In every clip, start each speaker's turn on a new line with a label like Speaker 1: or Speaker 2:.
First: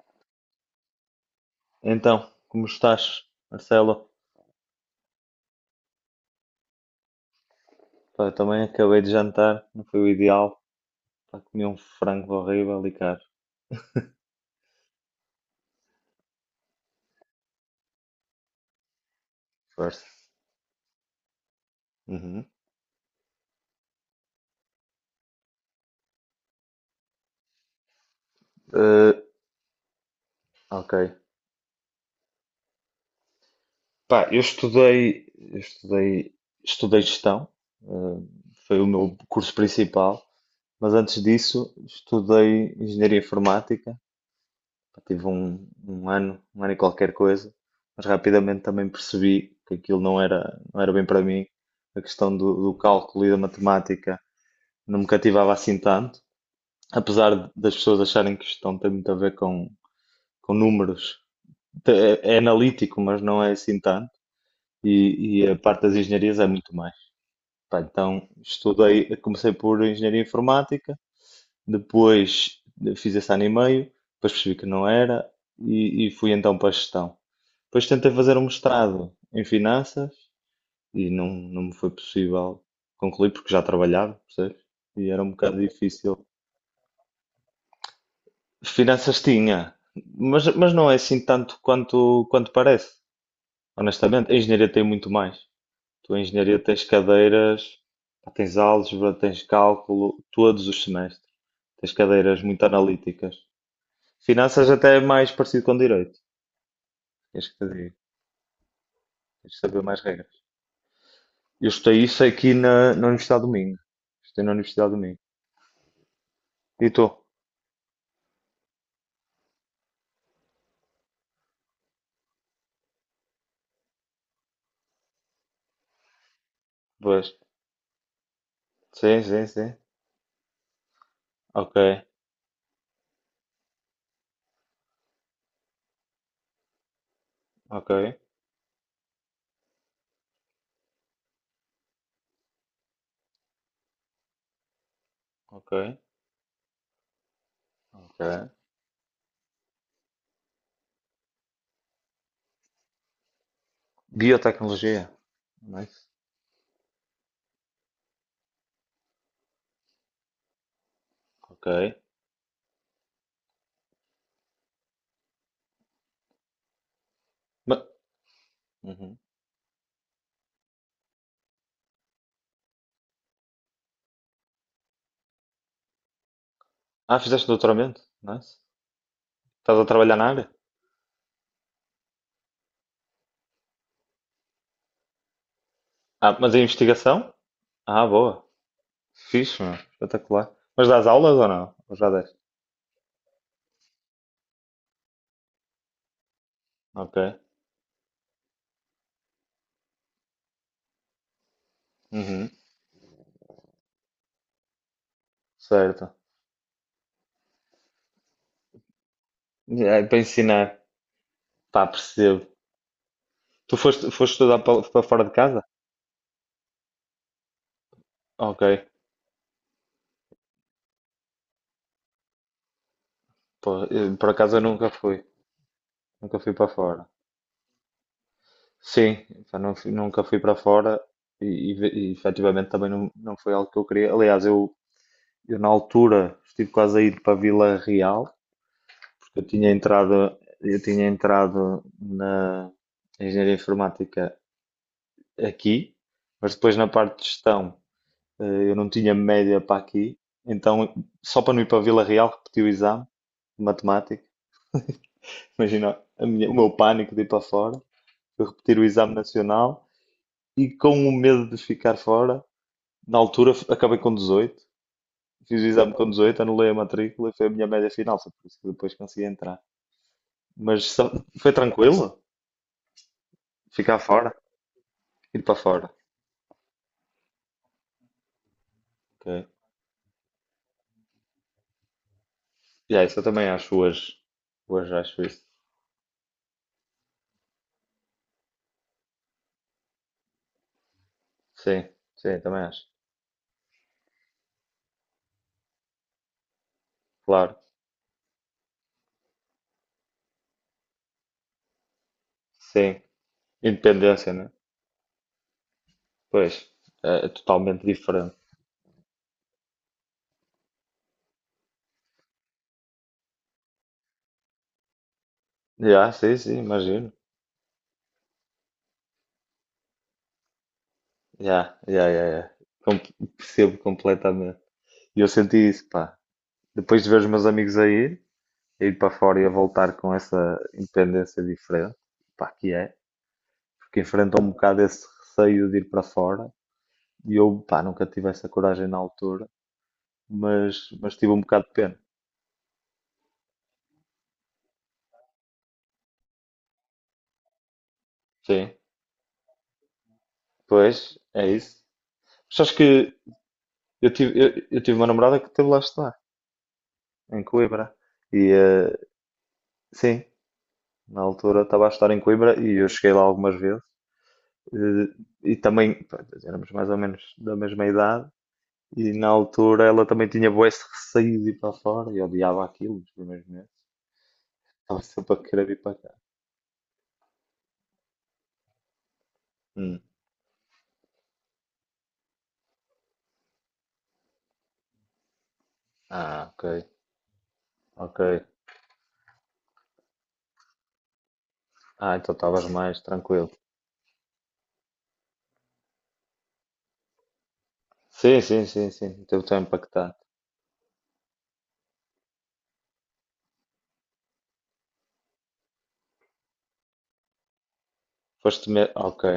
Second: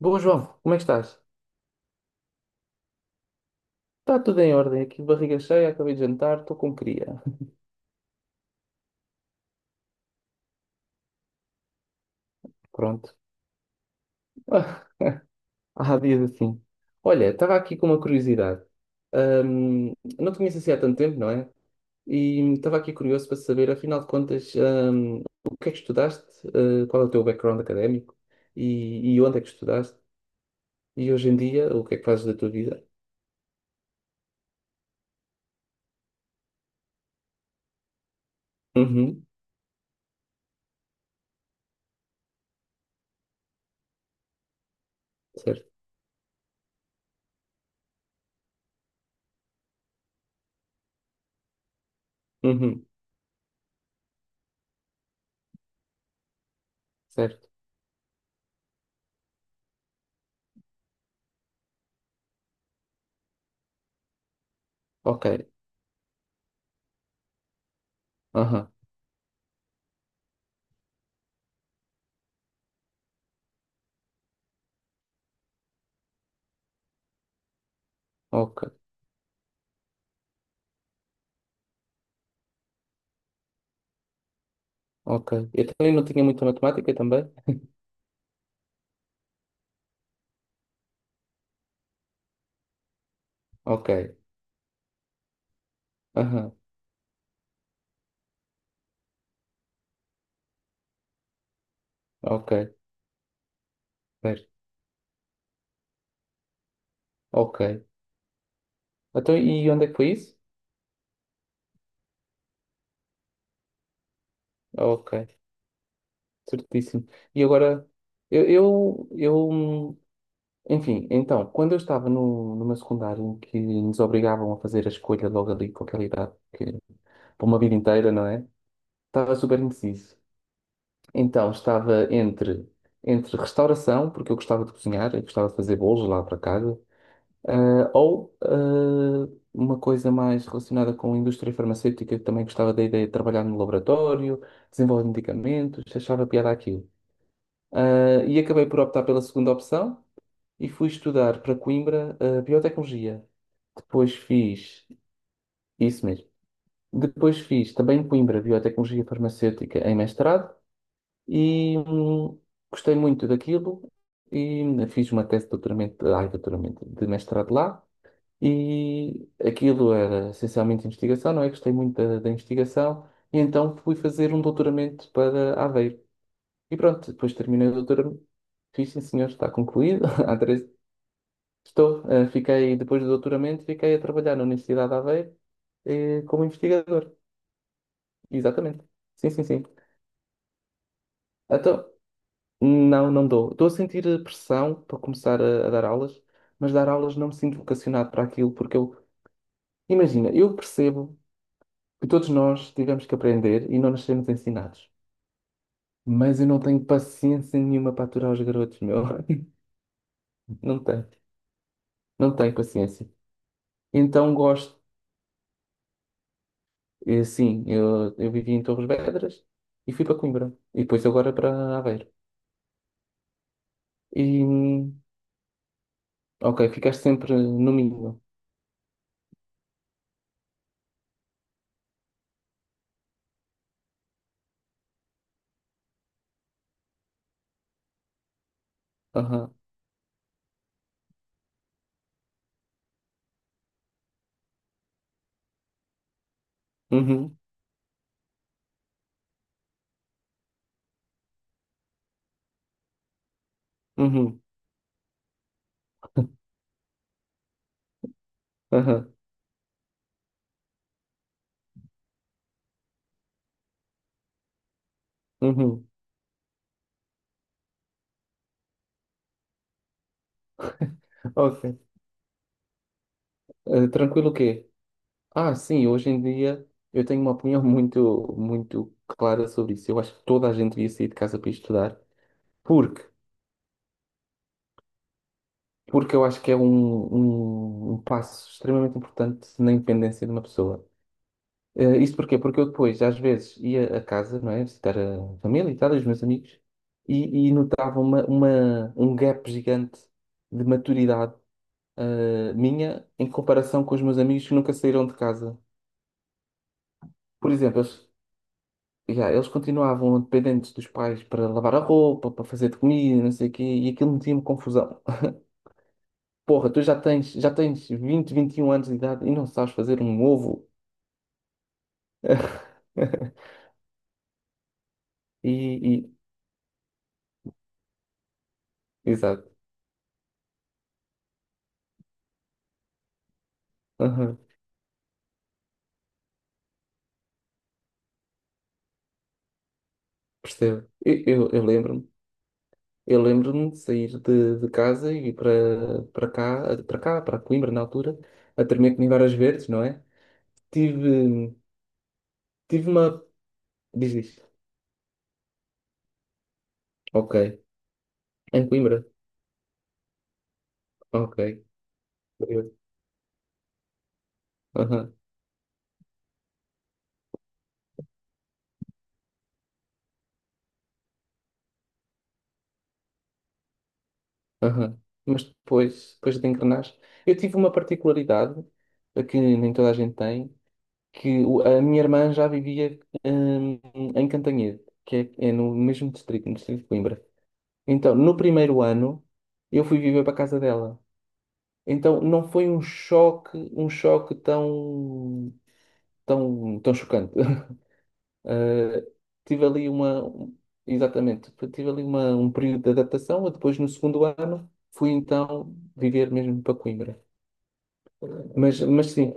Speaker 1: Bom, João, como é que estás?
Speaker 2: Então, como estás, Marcelo?
Speaker 1: Está tudo em ordem, aqui barriga cheia, acabei de jantar, estou como queria.
Speaker 2: Pá, eu também acabei de jantar, não foi o ideal. Pá, comi um frango horrível e
Speaker 1: Pronto.
Speaker 2: caro.
Speaker 1: Ah, há dias assim. Olha, estava aqui com uma curiosidade. Ahm,
Speaker 2: Força.
Speaker 1: não te conheço assim há tanto tempo, não é?
Speaker 2: Uhum.
Speaker 1: E estava aqui curioso para saber, afinal de contas, o que é que estudaste? Ah, qual é o teu background académico?
Speaker 2: Eh,
Speaker 1: E onde é que estudaste?
Speaker 2: ok.
Speaker 1: E hoje em dia, o que é que fazes da tua vida?
Speaker 2: Pá, eu estudei gestão, eh, foi o meu
Speaker 1: Uhum,
Speaker 2: curso principal, mas antes disso estudei engenharia informática. Pá, tive um,
Speaker 1: certo.
Speaker 2: um ano, um ano e qualquer coisa, mas rapidamente também percebi que aquilo não era bem para mim. A questão do
Speaker 1: Uhum,
Speaker 2: cálculo e da matemática não me cativava assim tanto,
Speaker 1: certo.
Speaker 2: apesar das pessoas acharem que gestão tem muito a ver com números. Então, é analítico, mas não é assim tanto.
Speaker 1: Ok.
Speaker 2: E a parte das engenharias é muito mais. Pá, então
Speaker 1: Aham,
Speaker 2: estudei, comecei por engenharia informática, depois fiz esse ano e meio, depois percebi que não era e fui então para a gestão. Depois tentei fazer um
Speaker 1: ok.
Speaker 2: mestrado em finanças e não me foi possível concluir porque já trabalhava, percebes? E era um
Speaker 1: Ok.
Speaker 2: bocado
Speaker 1: Eu também não tinha
Speaker 2: difícil.
Speaker 1: muita matemática também.
Speaker 2: Finanças tinha, mas não é assim tanto quanto parece,
Speaker 1: Ok.
Speaker 2: honestamente. A engenharia tem muito mais. Tu, em
Speaker 1: Aham,
Speaker 2: engenharia, tens cadeiras, tens álgebra, tens cálculo, todos os semestres. Tens cadeiras
Speaker 1: ok,
Speaker 2: muito analíticas.
Speaker 1: ver,
Speaker 2: Finanças até é mais parecido com direito, queres que
Speaker 1: ok.
Speaker 2: te diga?
Speaker 1: Então,
Speaker 2: Tens de
Speaker 1: e
Speaker 2: saber
Speaker 1: onde é que
Speaker 2: mais
Speaker 1: foi
Speaker 2: regras.
Speaker 1: isso?
Speaker 2: Eu estudei isso aqui na Universidade do Minho. Estudei na Universidade do Minho.
Speaker 1: Ok,
Speaker 2: E tu?
Speaker 1: certíssimo. E agora, eu, eu, eu, enfim, então, quando eu estava no, numa secundária em que nos obrigavam a fazer a escolha logo ali com aquela idade, que,
Speaker 2: Pois.
Speaker 1: por uma vida inteira, não é?
Speaker 2: Sim,
Speaker 1: Estava
Speaker 2: sim,
Speaker 1: super
Speaker 2: sim.
Speaker 1: indeciso. Então,
Speaker 2: Ok,
Speaker 1: estava entre, entre restauração, porque eu gostava de cozinhar, eu gostava de fazer bolos lá para casa. Ah,
Speaker 2: ok,
Speaker 1: ou ah, uma coisa mais relacionada com a indústria farmacêutica, que também gostava da ideia de trabalhar no laboratório, desenvolver
Speaker 2: ok,
Speaker 1: medicamentos, achava piada aquilo. Ah, e
Speaker 2: ok.
Speaker 1: acabei por optar pela segunda opção e fui estudar para Coimbra, ah, biotecnologia. Depois fiz,
Speaker 2: Biotecnologia.
Speaker 1: isso
Speaker 2: Nice.
Speaker 1: mesmo, depois fiz também em Coimbra biotecnologia farmacêutica em mestrado
Speaker 2: Ok.
Speaker 1: e gostei muito daquilo e fiz uma tese de doutoramento, ai, doutoramento, de mestrado lá.
Speaker 2: Ma- Uhum.
Speaker 1: E aquilo era essencialmente investigação, não é? Gostei muito da investigação, e então fui fazer um doutoramento para Aveiro. E pronto,
Speaker 2: Ah,
Speaker 1: depois
Speaker 2: fizeste
Speaker 1: terminei o
Speaker 2: doutoramento?
Speaker 1: doutoramento.
Speaker 2: Nice.
Speaker 1: Fiz, sim, senhor, está
Speaker 2: Estás a
Speaker 1: concluído.
Speaker 2: trabalhar na
Speaker 1: Há
Speaker 2: área?
Speaker 1: três... Estou, fiquei, depois do doutoramento, fiquei a trabalhar na Universidade de Aveiro,
Speaker 2: Ah,
Speaker 1: como
Speaker 2: mas a
Speaker 1: investigador.
Speaker 2: investigação? Ah, boa.
Speaker 1: Exatamente. Sim, sim,
Speaker 2: Fixe,
Speaker 1: sim.
Speaker 2: meu. Espetacular. Mas dás aulas ou não?
Speaker 1: Então,
Speaker 2: Ou já deste?
Speaker 1: não, não dou. Estou a sentir pressão para começar a dar aulas, mas dar
Speaker 2: Ok.
Speaker 1: aulas não me sinto vocacionado para aquilo, porque eu, imagina, eu percebo que todos
Speaker 2: Uhum.
Speaker 1: nós tivemos que aprender e não nos sermos ensinados.
Speaker 2: Certo.
Speaker 1: Mas eu não tenho paciência nenhuma para aturar os garotos, meu.
Speaker 2: É, para
Speaker 1: Não
Speaker 2: ensinar.
Speaker 1: tenho.
Speaker 2: Pá,
Speaker 1: Não
Speaker 2: percebo.
Speaker 1: tenho paciência.
Speaker 2: Tu foste
Speaker 1: Então
Speaker 2: estudar
Speaker 1: gosto.
Speaker 2: para fora de casa?
Speaker 1: E, sim, eu vivi
Speaker 2: Ok.
Speaker 1: em Torres Vedras e fui para Coimbra. E depois agora para Aveiro.
Speaker 2: Pô, eu,
Speaker 1: E,
Speaker 2: por acaso eu nunca fui. Nunca fui
Speaker 1: ok,
Speaker 2: para
Speaker 1: ficaste
Speaker 2: fora.
Speaker 1: sempre no mínimo.
Speaker 2: Sim, pá, nunca fui para fora e efetivamente também não foi algo que eu queria. Aliás, eu na altura estive quase a ir para Vila Real.
Speaker 1: Aham.
Speaker 2: Eu tinha entrado na engenharia informática aqui, mas depois na parte de
Speaker 1: Uhum.
Speaker 2: gestão, eu não tinha média para aqui, então só para não ir para Vila Real repeti o exame de matemática.
Speaker 1: Uhum.
Speaker 2: Imagina o meu pânico de ir para fora, eu repetir o
Speaker 1: Aham.
Speaker 2: exame nacional e com o medo de ficar fora, na altura acabei com 18, fiz o
Speaker 1: Uhum.
Speaker 2: exame com 18, anulei a matrícula e foi a minha média final, foi por isso que depois consegui entrar. Mas só- Foi
Speaker 1: Ok.
Speaker 2: tranquilo
Speaker 1: Eh,
Speaker 2: ficar
Speaker 1: tranquilo o
Speaker 2: fora?
Speaker 1: quê?
Speaker 2: Ir para
Speaker 1: Ah, sim,
Speaker 2: fora.
Speaker 1: hoje em dia eu tenho uma opinião muito, muito clara
Speaker 2: Ok.
Speaker 1: sobre isso. Eu acho que toda a gente devia sair de casa para estudar.
Speaker 2: Já,
Speaker 1: Porque,
Speaker 2: isso eu também acho hoje. Hoje acho isso.
Speaker 1: porque eu acho que é um passo extremamente importante na independência de uma pessoa.
Speaker 2: Sim,
Speaker 1: Eh, isto porquê?
Speaker 2: sim,
Speaker 1: Porque
Speaker 2: também
Speaker 1: eu
Speaker 2: acho.
Speaker 1: depois, às vezes, ia a casa, não é? Visitar a família e tal, e os meus amigos, e
Speaker 2: Claro.
Speaker 1: notava um gap gigante de maturidade,
Speaker 2: Sim.
Speaker 1: minha em comparação com os meus
Speaker 2: Independência,
Speaker 1: amigos
Speaker 2: né?
Speaker 1: que nunca saíram de casa.
Speaker 2: Pois. É, é
Speaker 1: Por exemplo,
Speaker 2: totalmente
Speaker 1: eles,
Speaker 2: diferente.
Speaker 1: yeah, eles continuavam dependentes dos pais para lavar a roupa, para fazer de comida, não sei o quê, e aquilo metia-me confusão.
Speaker 2: Já, sim, sim,
Speaker 1: Porra,
Speaker 2: imagino.
Speaker 1: já tens 21 anos de idade e não sabes fazer um ovo.
Speaker 2: Já, já, já, já. Com- Percebo completamente. E eu
Speaker 1: E,
Speaker 2: senti isso,
Speaker 1: e-
Speaker 2: pá. Depois de ver os meus amigos a ir para fora e a
Speaker 1: exato.
Speaker 2: voltar com essa independência diferente, pá, que é, porque
Speaker 1: Aham,
Speaker 2: enfrentam um bocado esse receio de ir para fora. E eu, pá, nunca tive essa coragem na altura,
Speaker 1: percebo.
Speaker 2: mas
Speaker 1: Eu,
Speaker 2: tive um
Speaker 1: eu, eu
Speaker 2: bocado de pena.
Speaker 1: lembro-me. Eu lembro-me de sair de casa e ir para para Coimbra na altura, a
Speaker 2: Sim,
Speaker 1: tremer comigo Varas Verdes, não é?
Speaker 2: pois, é
Speaker 1: Tive,
Speaker 2: isso. Mas acho
Speaker 1: tive
Speaker 2: que
Speaker 1: uma.
Speaker 2: eu
Speaker 1: Diz
Speaker 2: tive,
Speaker 1: isto.
Speaker 2: eu, eu tive uma namorada que teve lá a estudar,
Speaker 1: Ok.
Speaker 2: em Coimbra. E
Speaker 1: Em Coimbra?
Speaker 2: sim, na
Speaker 1: Ok.
Speaker 2: altura estava a estudar em Coimbra
Speaker 1: Eu-
Speaker 2: e eu cheguei lá algumas vezes.
Speaker 1: Aham,
Speaker 2: Eh, e também, pá, éramos mais ou menos da mesma idade. E na altura ela também tinha bué esse receio de ir para fora e odiava aquilo nos primeiros meses.
Speaker 1: aham.
Speaker 2: Estava sempre a
Speaker 1: Mas
Speaker 2: querer vir para cá.
Speaker 1: depois, depois de engrenar, eu tive uma particularidade que nem toda a
Speaker 2: Hum.
Speaker 1: gente tem, que o- a minha irmã já vivia hum, em Cantanhede, que é, é no mesmo distrito,
Speaker 2: Ah,
Speaker 1: no
Speaker 2: ok,
Speaker 1: distrito de Coimbra. Então,
Speaker 2: ok.
Speaker 1: no primeiro ano, eu fui viver para a casa dela.
Speaker 2: Ah,
Speaker 1: Então,
Speaker 2: então
Speaker 1: não
Speaker 2: estavas
Speaker 1: foi um
Speaker 2: mais tranquilo.
Speaker 1: choque, um choque tão chocante.
Speaker 2: Sim, sim, sim,
Speaker 1: Eh,
Speaker 2: sim. Teve
Speaker 1: tive
Speaker 2: tempo para que...
Speaker 1: ali uma, exatamente, tive ali uma, um período de adaptação. E depois, no segundo ano, fui então viver mesmo para Coimbra.
Speaker 2: Foste
Speaker 1: Mas,
Speaker 2: me...
Speaker 1: mas
Speaker 2: Ok,
Speaker 1: sim,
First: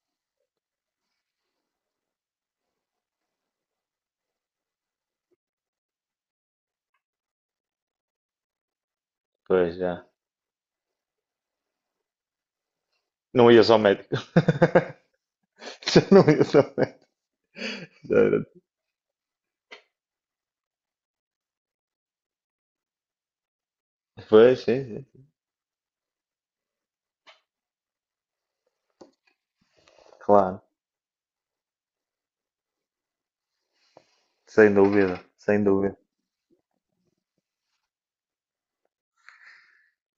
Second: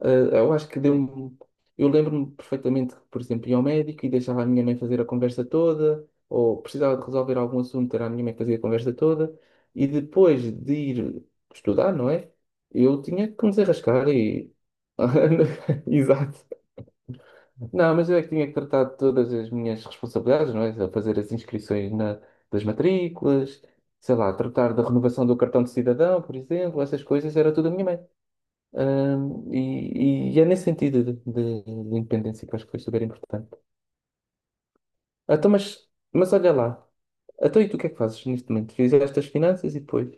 Speaker 1: ah, eu acho que deu-me. Eu lembro-me perfeitamente que, por exemplo, ia ao médico e deixava a minha mãe fazer a conversa toda, ou precisava de resolver algum assunto, era a minha mãe que fazia a conversa toda,
Speaker 2: pois
Speaker 1: e
Speaker 2: já.
Speaker 1: depois de ir estudar, não é? Eu tinha que
Speaker 2: Não
Speaker 1: me
Speaker 2: ias ao
Speaker 1: desenrascar
Speaker 2: médico.
Speaker 1: e.
Speaker 2: Já não
Speaker 1: Exato.
Speaker 2: ias ao médico.
Speaker 1: Não, mas
Speaker 2: Já
Speaker 1: eu é que
Speaker 2: era-
Speaker 1: tinha que tratar de todas as minhas responsabilidades, não é? A fazer as inscrições na- das matrículas, sei lá,
Speaker 2: Pois,
Speaker 1: tratar da
Speaker 2: sim, sim.
Speaker 1: renovação do cartão de cidadão, por exemplo, essas coisas, era tudo a minha mãe. E é
Speaker 2: Claro,
Speaker 1: nesse sentido de independência que eu acho que foi super importante.
Speaker 2: sem dúvida,
Speaker 1: Ah, então,
Speaker 2: sem
Speaker 1: mas,
Speaker 2: dúvida.
Speaker 1: mas olha lá. Então, e tu o que é que fazes neste momento? Fizeste as finanças e depois?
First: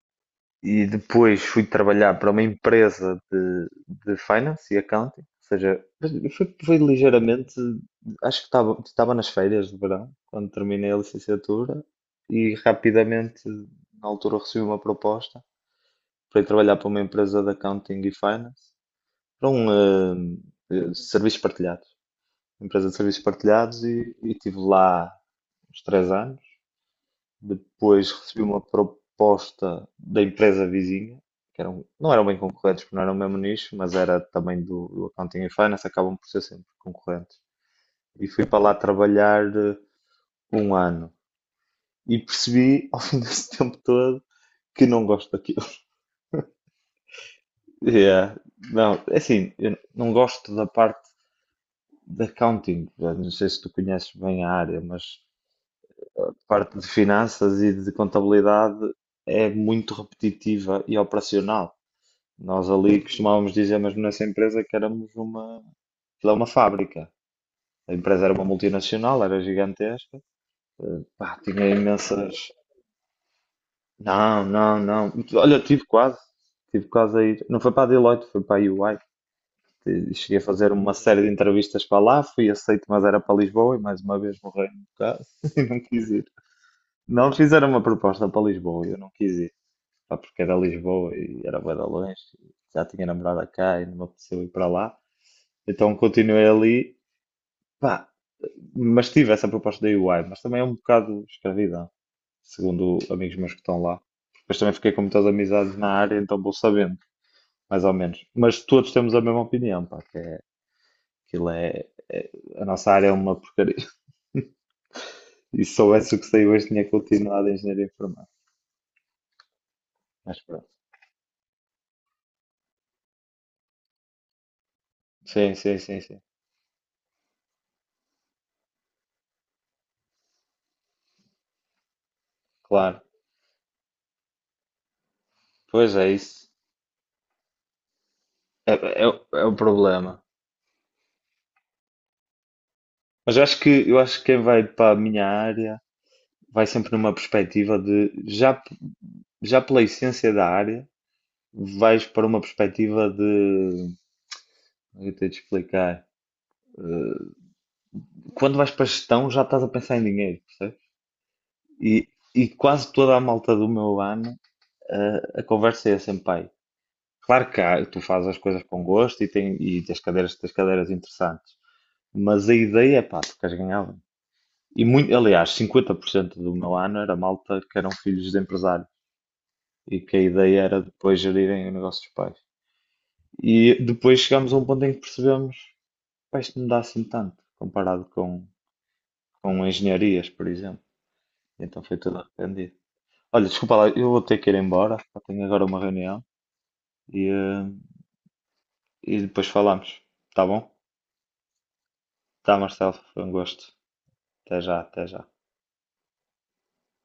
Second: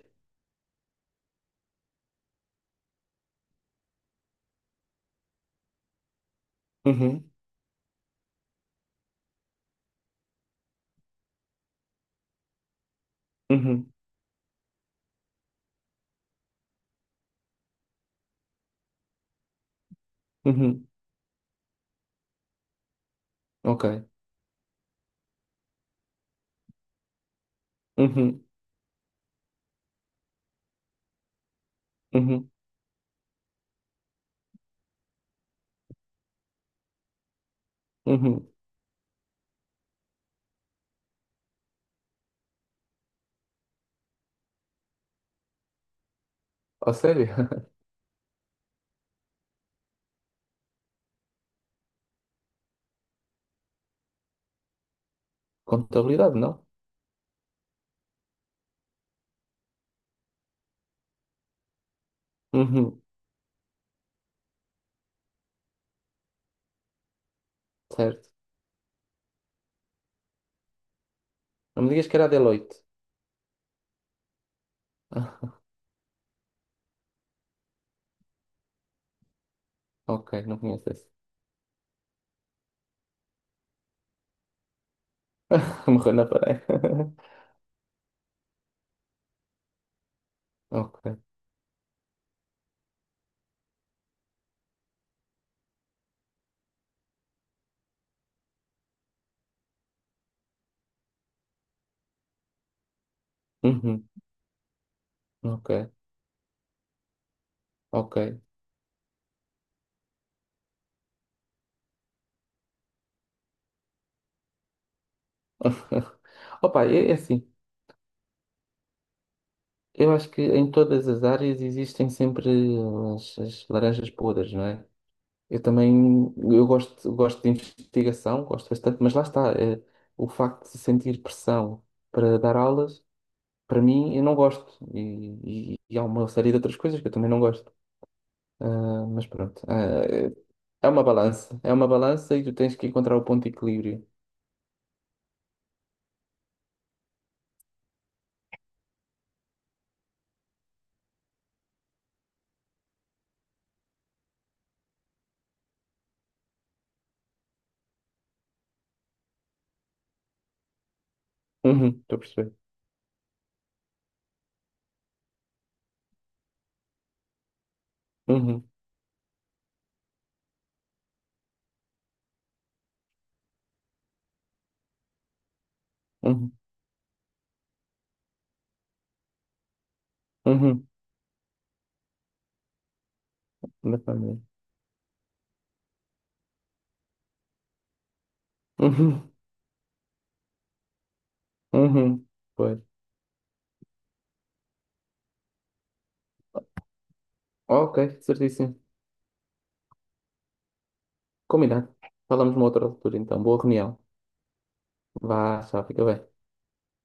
Speaker 2: E depois fui trabalhar para uma empresa de finance e accounting, ou seja, foi
Speaker 1: Uhum,
Speaker 2: ligeiramente, acho que estava nas férias de verão, quando terminei a licenciatura, e rapidamente,
Speaker 1: uhum,
Speaker 2: na altura, recebi uma proposta para ir trabalhar para uma empresa de accounting e finance, para um
Speaker 1: uhum.
Speaker 2: serviço partilhado. Empresa de serviços partilhados
Speaker 1: Ok.
Speaker 2: e tive lá uns 3 anos. Depois recebi
Speaker 1: Uhum,
Speaker 2: uma proposta da empresa vizinha, que eram, não eram bem
Speaker 1: uhum,
Speaker 2: concorrentes, porque não eram o mesmo nicho, mas era também do Accounting e Finance, acabam por ser sempre concorrentes. E fui
Speaker 1: uhum.
Speaker 2: para lá trabalhar um ano e percebi ao fim desse tempo todo que não gosto daquilo.
Speaker 1: Oh, sério?
Speaker 2: Yeah. Não, é assim, eu não gosto da parte de accounting. Eu não sei se tu conheces bem a área, mas
Speaker 1: Contabilidade, não?
Speaker 2: parte de finanças e de contabilidade é muito repetitiva e operacional. Nós ali
Speaker 1: Uhum,
Speaker 2: costumávamos dizer, mesmo nessa empresa, que éramos uma, aquilo é uma fábrica. A empresa
Speaker 1: certo.
Speaker 2: era uma multinacional, era gigantesca, pá, tinha
Speaker 1: Não me digas que era a
Speaker 2: imensas.
Speaker 1: Deloitte.
Speaker 2: Não, não, não. Olha, tive quase a ir. Não foi para a Deloitte, foi para a EY. E
Speaker 1: Ok,
Speaker 2: cheguei a
Speaker 1: não
Speaker 2: fazer
Speaker 1: conheço
Speaker 2: uma
Speaker 1: esse.
Speaker 2: série de entrevistas para lá, fui aceito, mas era para Lisboa e mais uma vez morrei no caso e não quis
Speaker 1: Morreu na
Speaker 2: ir.
Speaker 1: parede.
Speaker 2: Não fizeram uma proposta para Lisboa, e eu não quis ir. Pá, porque era
Speaker 1: Ok.
Speaker 2: Lisboa e era bué de longe, já tinha namorada cá e não me apeteceu ir para lá. Então continuei ali, pá, mas tive essa proposta da UI, mas também é um bocado escravidão, segundo amigos meus que estão lá.
Speaker 1: Uhum,
Speaker 2: Depois também fiquei com muitas
Speaker 1: ok,
Speaker 2: amizades na área, então vou sabendo, mais ou
Speaker 1: ok.
Speaker 2: menos. Mas todos temos a mesma opinião, pá, que é, aquilo é, é- a nossa área é uma porcaria. E se soubesse o que saiu hoje,
Speaker 1: Opa,
Speaker 2: tinha
Speaker 1: é, é assim.
Speaker 2: continuado em engenharia informática.
Speaker 1: Eu acho que
Speaker 2: Mas pronto.
Speaker 1: em todas as áreas existem sempre as, as laranjas podres, não é?
Speaker 2: Sim,
Speaker 1: Eu
Speaker 2: sim, sim, sim.
Speaker 1: também eu gosto, gosto de investigação, gosto bastante, mas lá está, é, o facto de sentir pressão para dar aulas,
Speaker 2: Claro.
Speaker 1: para mim, eu não gosto.
Speaker 2: Pois
Speaker 1: E há
Speaker 2: é
Speaker 1: uma
Speaker 2: isso.
Speaker 1: série de outras coisas que eu também não gosto.
Speaker 2: É, é,
Speaker 1: Mas
Speaker 2: é um
Speaker 1: pronto, ah,
Speaker 2: problema.
Speaker 1: é é uma balança e tu tens que encontrar o
Speaker 2: Mas eu
Speaker 1: ponto de
Speaker 2: acho que eu
Speaker 1: equilíbrio.
Speaker 2: acho que quem vai para a minha área vai sempre numa perspectiva de já, já pela essência da área, vais para uma perspectiva de eu tenho de explicar. Quando vais para a gestão já estás a pensar em dinheiro, percebes?
Speaker 1: Uhum,
Speaker 2: E,
Speaker 1: estou a
Speaker 2: e
Speaker 1: perceber.
Speaker 2: quase toda a malta do meu ano, conversa é sempre, pai, claro que há, tu fazes as coisas
Speaker 1: Uhum,
Speaker 2: com gosto e tens cadeiras interessantes, mas a ideia é, pá, tu queres ganhar bem. E muito, aliás, 50%
Speaker 1: uhum,
Speaker 2: do meu ano era malta que eram filhos de empresários, e que a ideia era
Speaker 1: uhum,
Speaker 2: depois gerirem o negócio dos pais. E
Speaker 1: na
Speaker 2: depois
Speaker 1: família.
Speaker 2: chegámos a um ponto em que percebemos, pá, isto não dá assim tanto, comparado com,
Speaker 1: Uhum,
Speaker 2: com engenharias, por exemplo. Então foi tudo
Speaker 1: uhum,
Speaker 2: arrependido.
Speaker 1: pois.
Speaker 2: Olha, desculpa lá, eu vou ter que ir embora, só tenho agora uma reunião e, eh,
Speaker 1: Ok, certíssimo.
Speaker 2: e depois falamos, tá bom?
Speaker 1: Combinado. Falamos
Speaker 2: Tá,
Speaker 1: numa outra
Speaker 2: Marcelo,
Speaker 1: altura,
Speaker 2: foi um
Speaker 1: então. Boa
Speaker 2: gosto.
Speaker 1: reunião.
Speaker 2: Até já, até já.
Speaker 1: Vá, tchau, fica bem.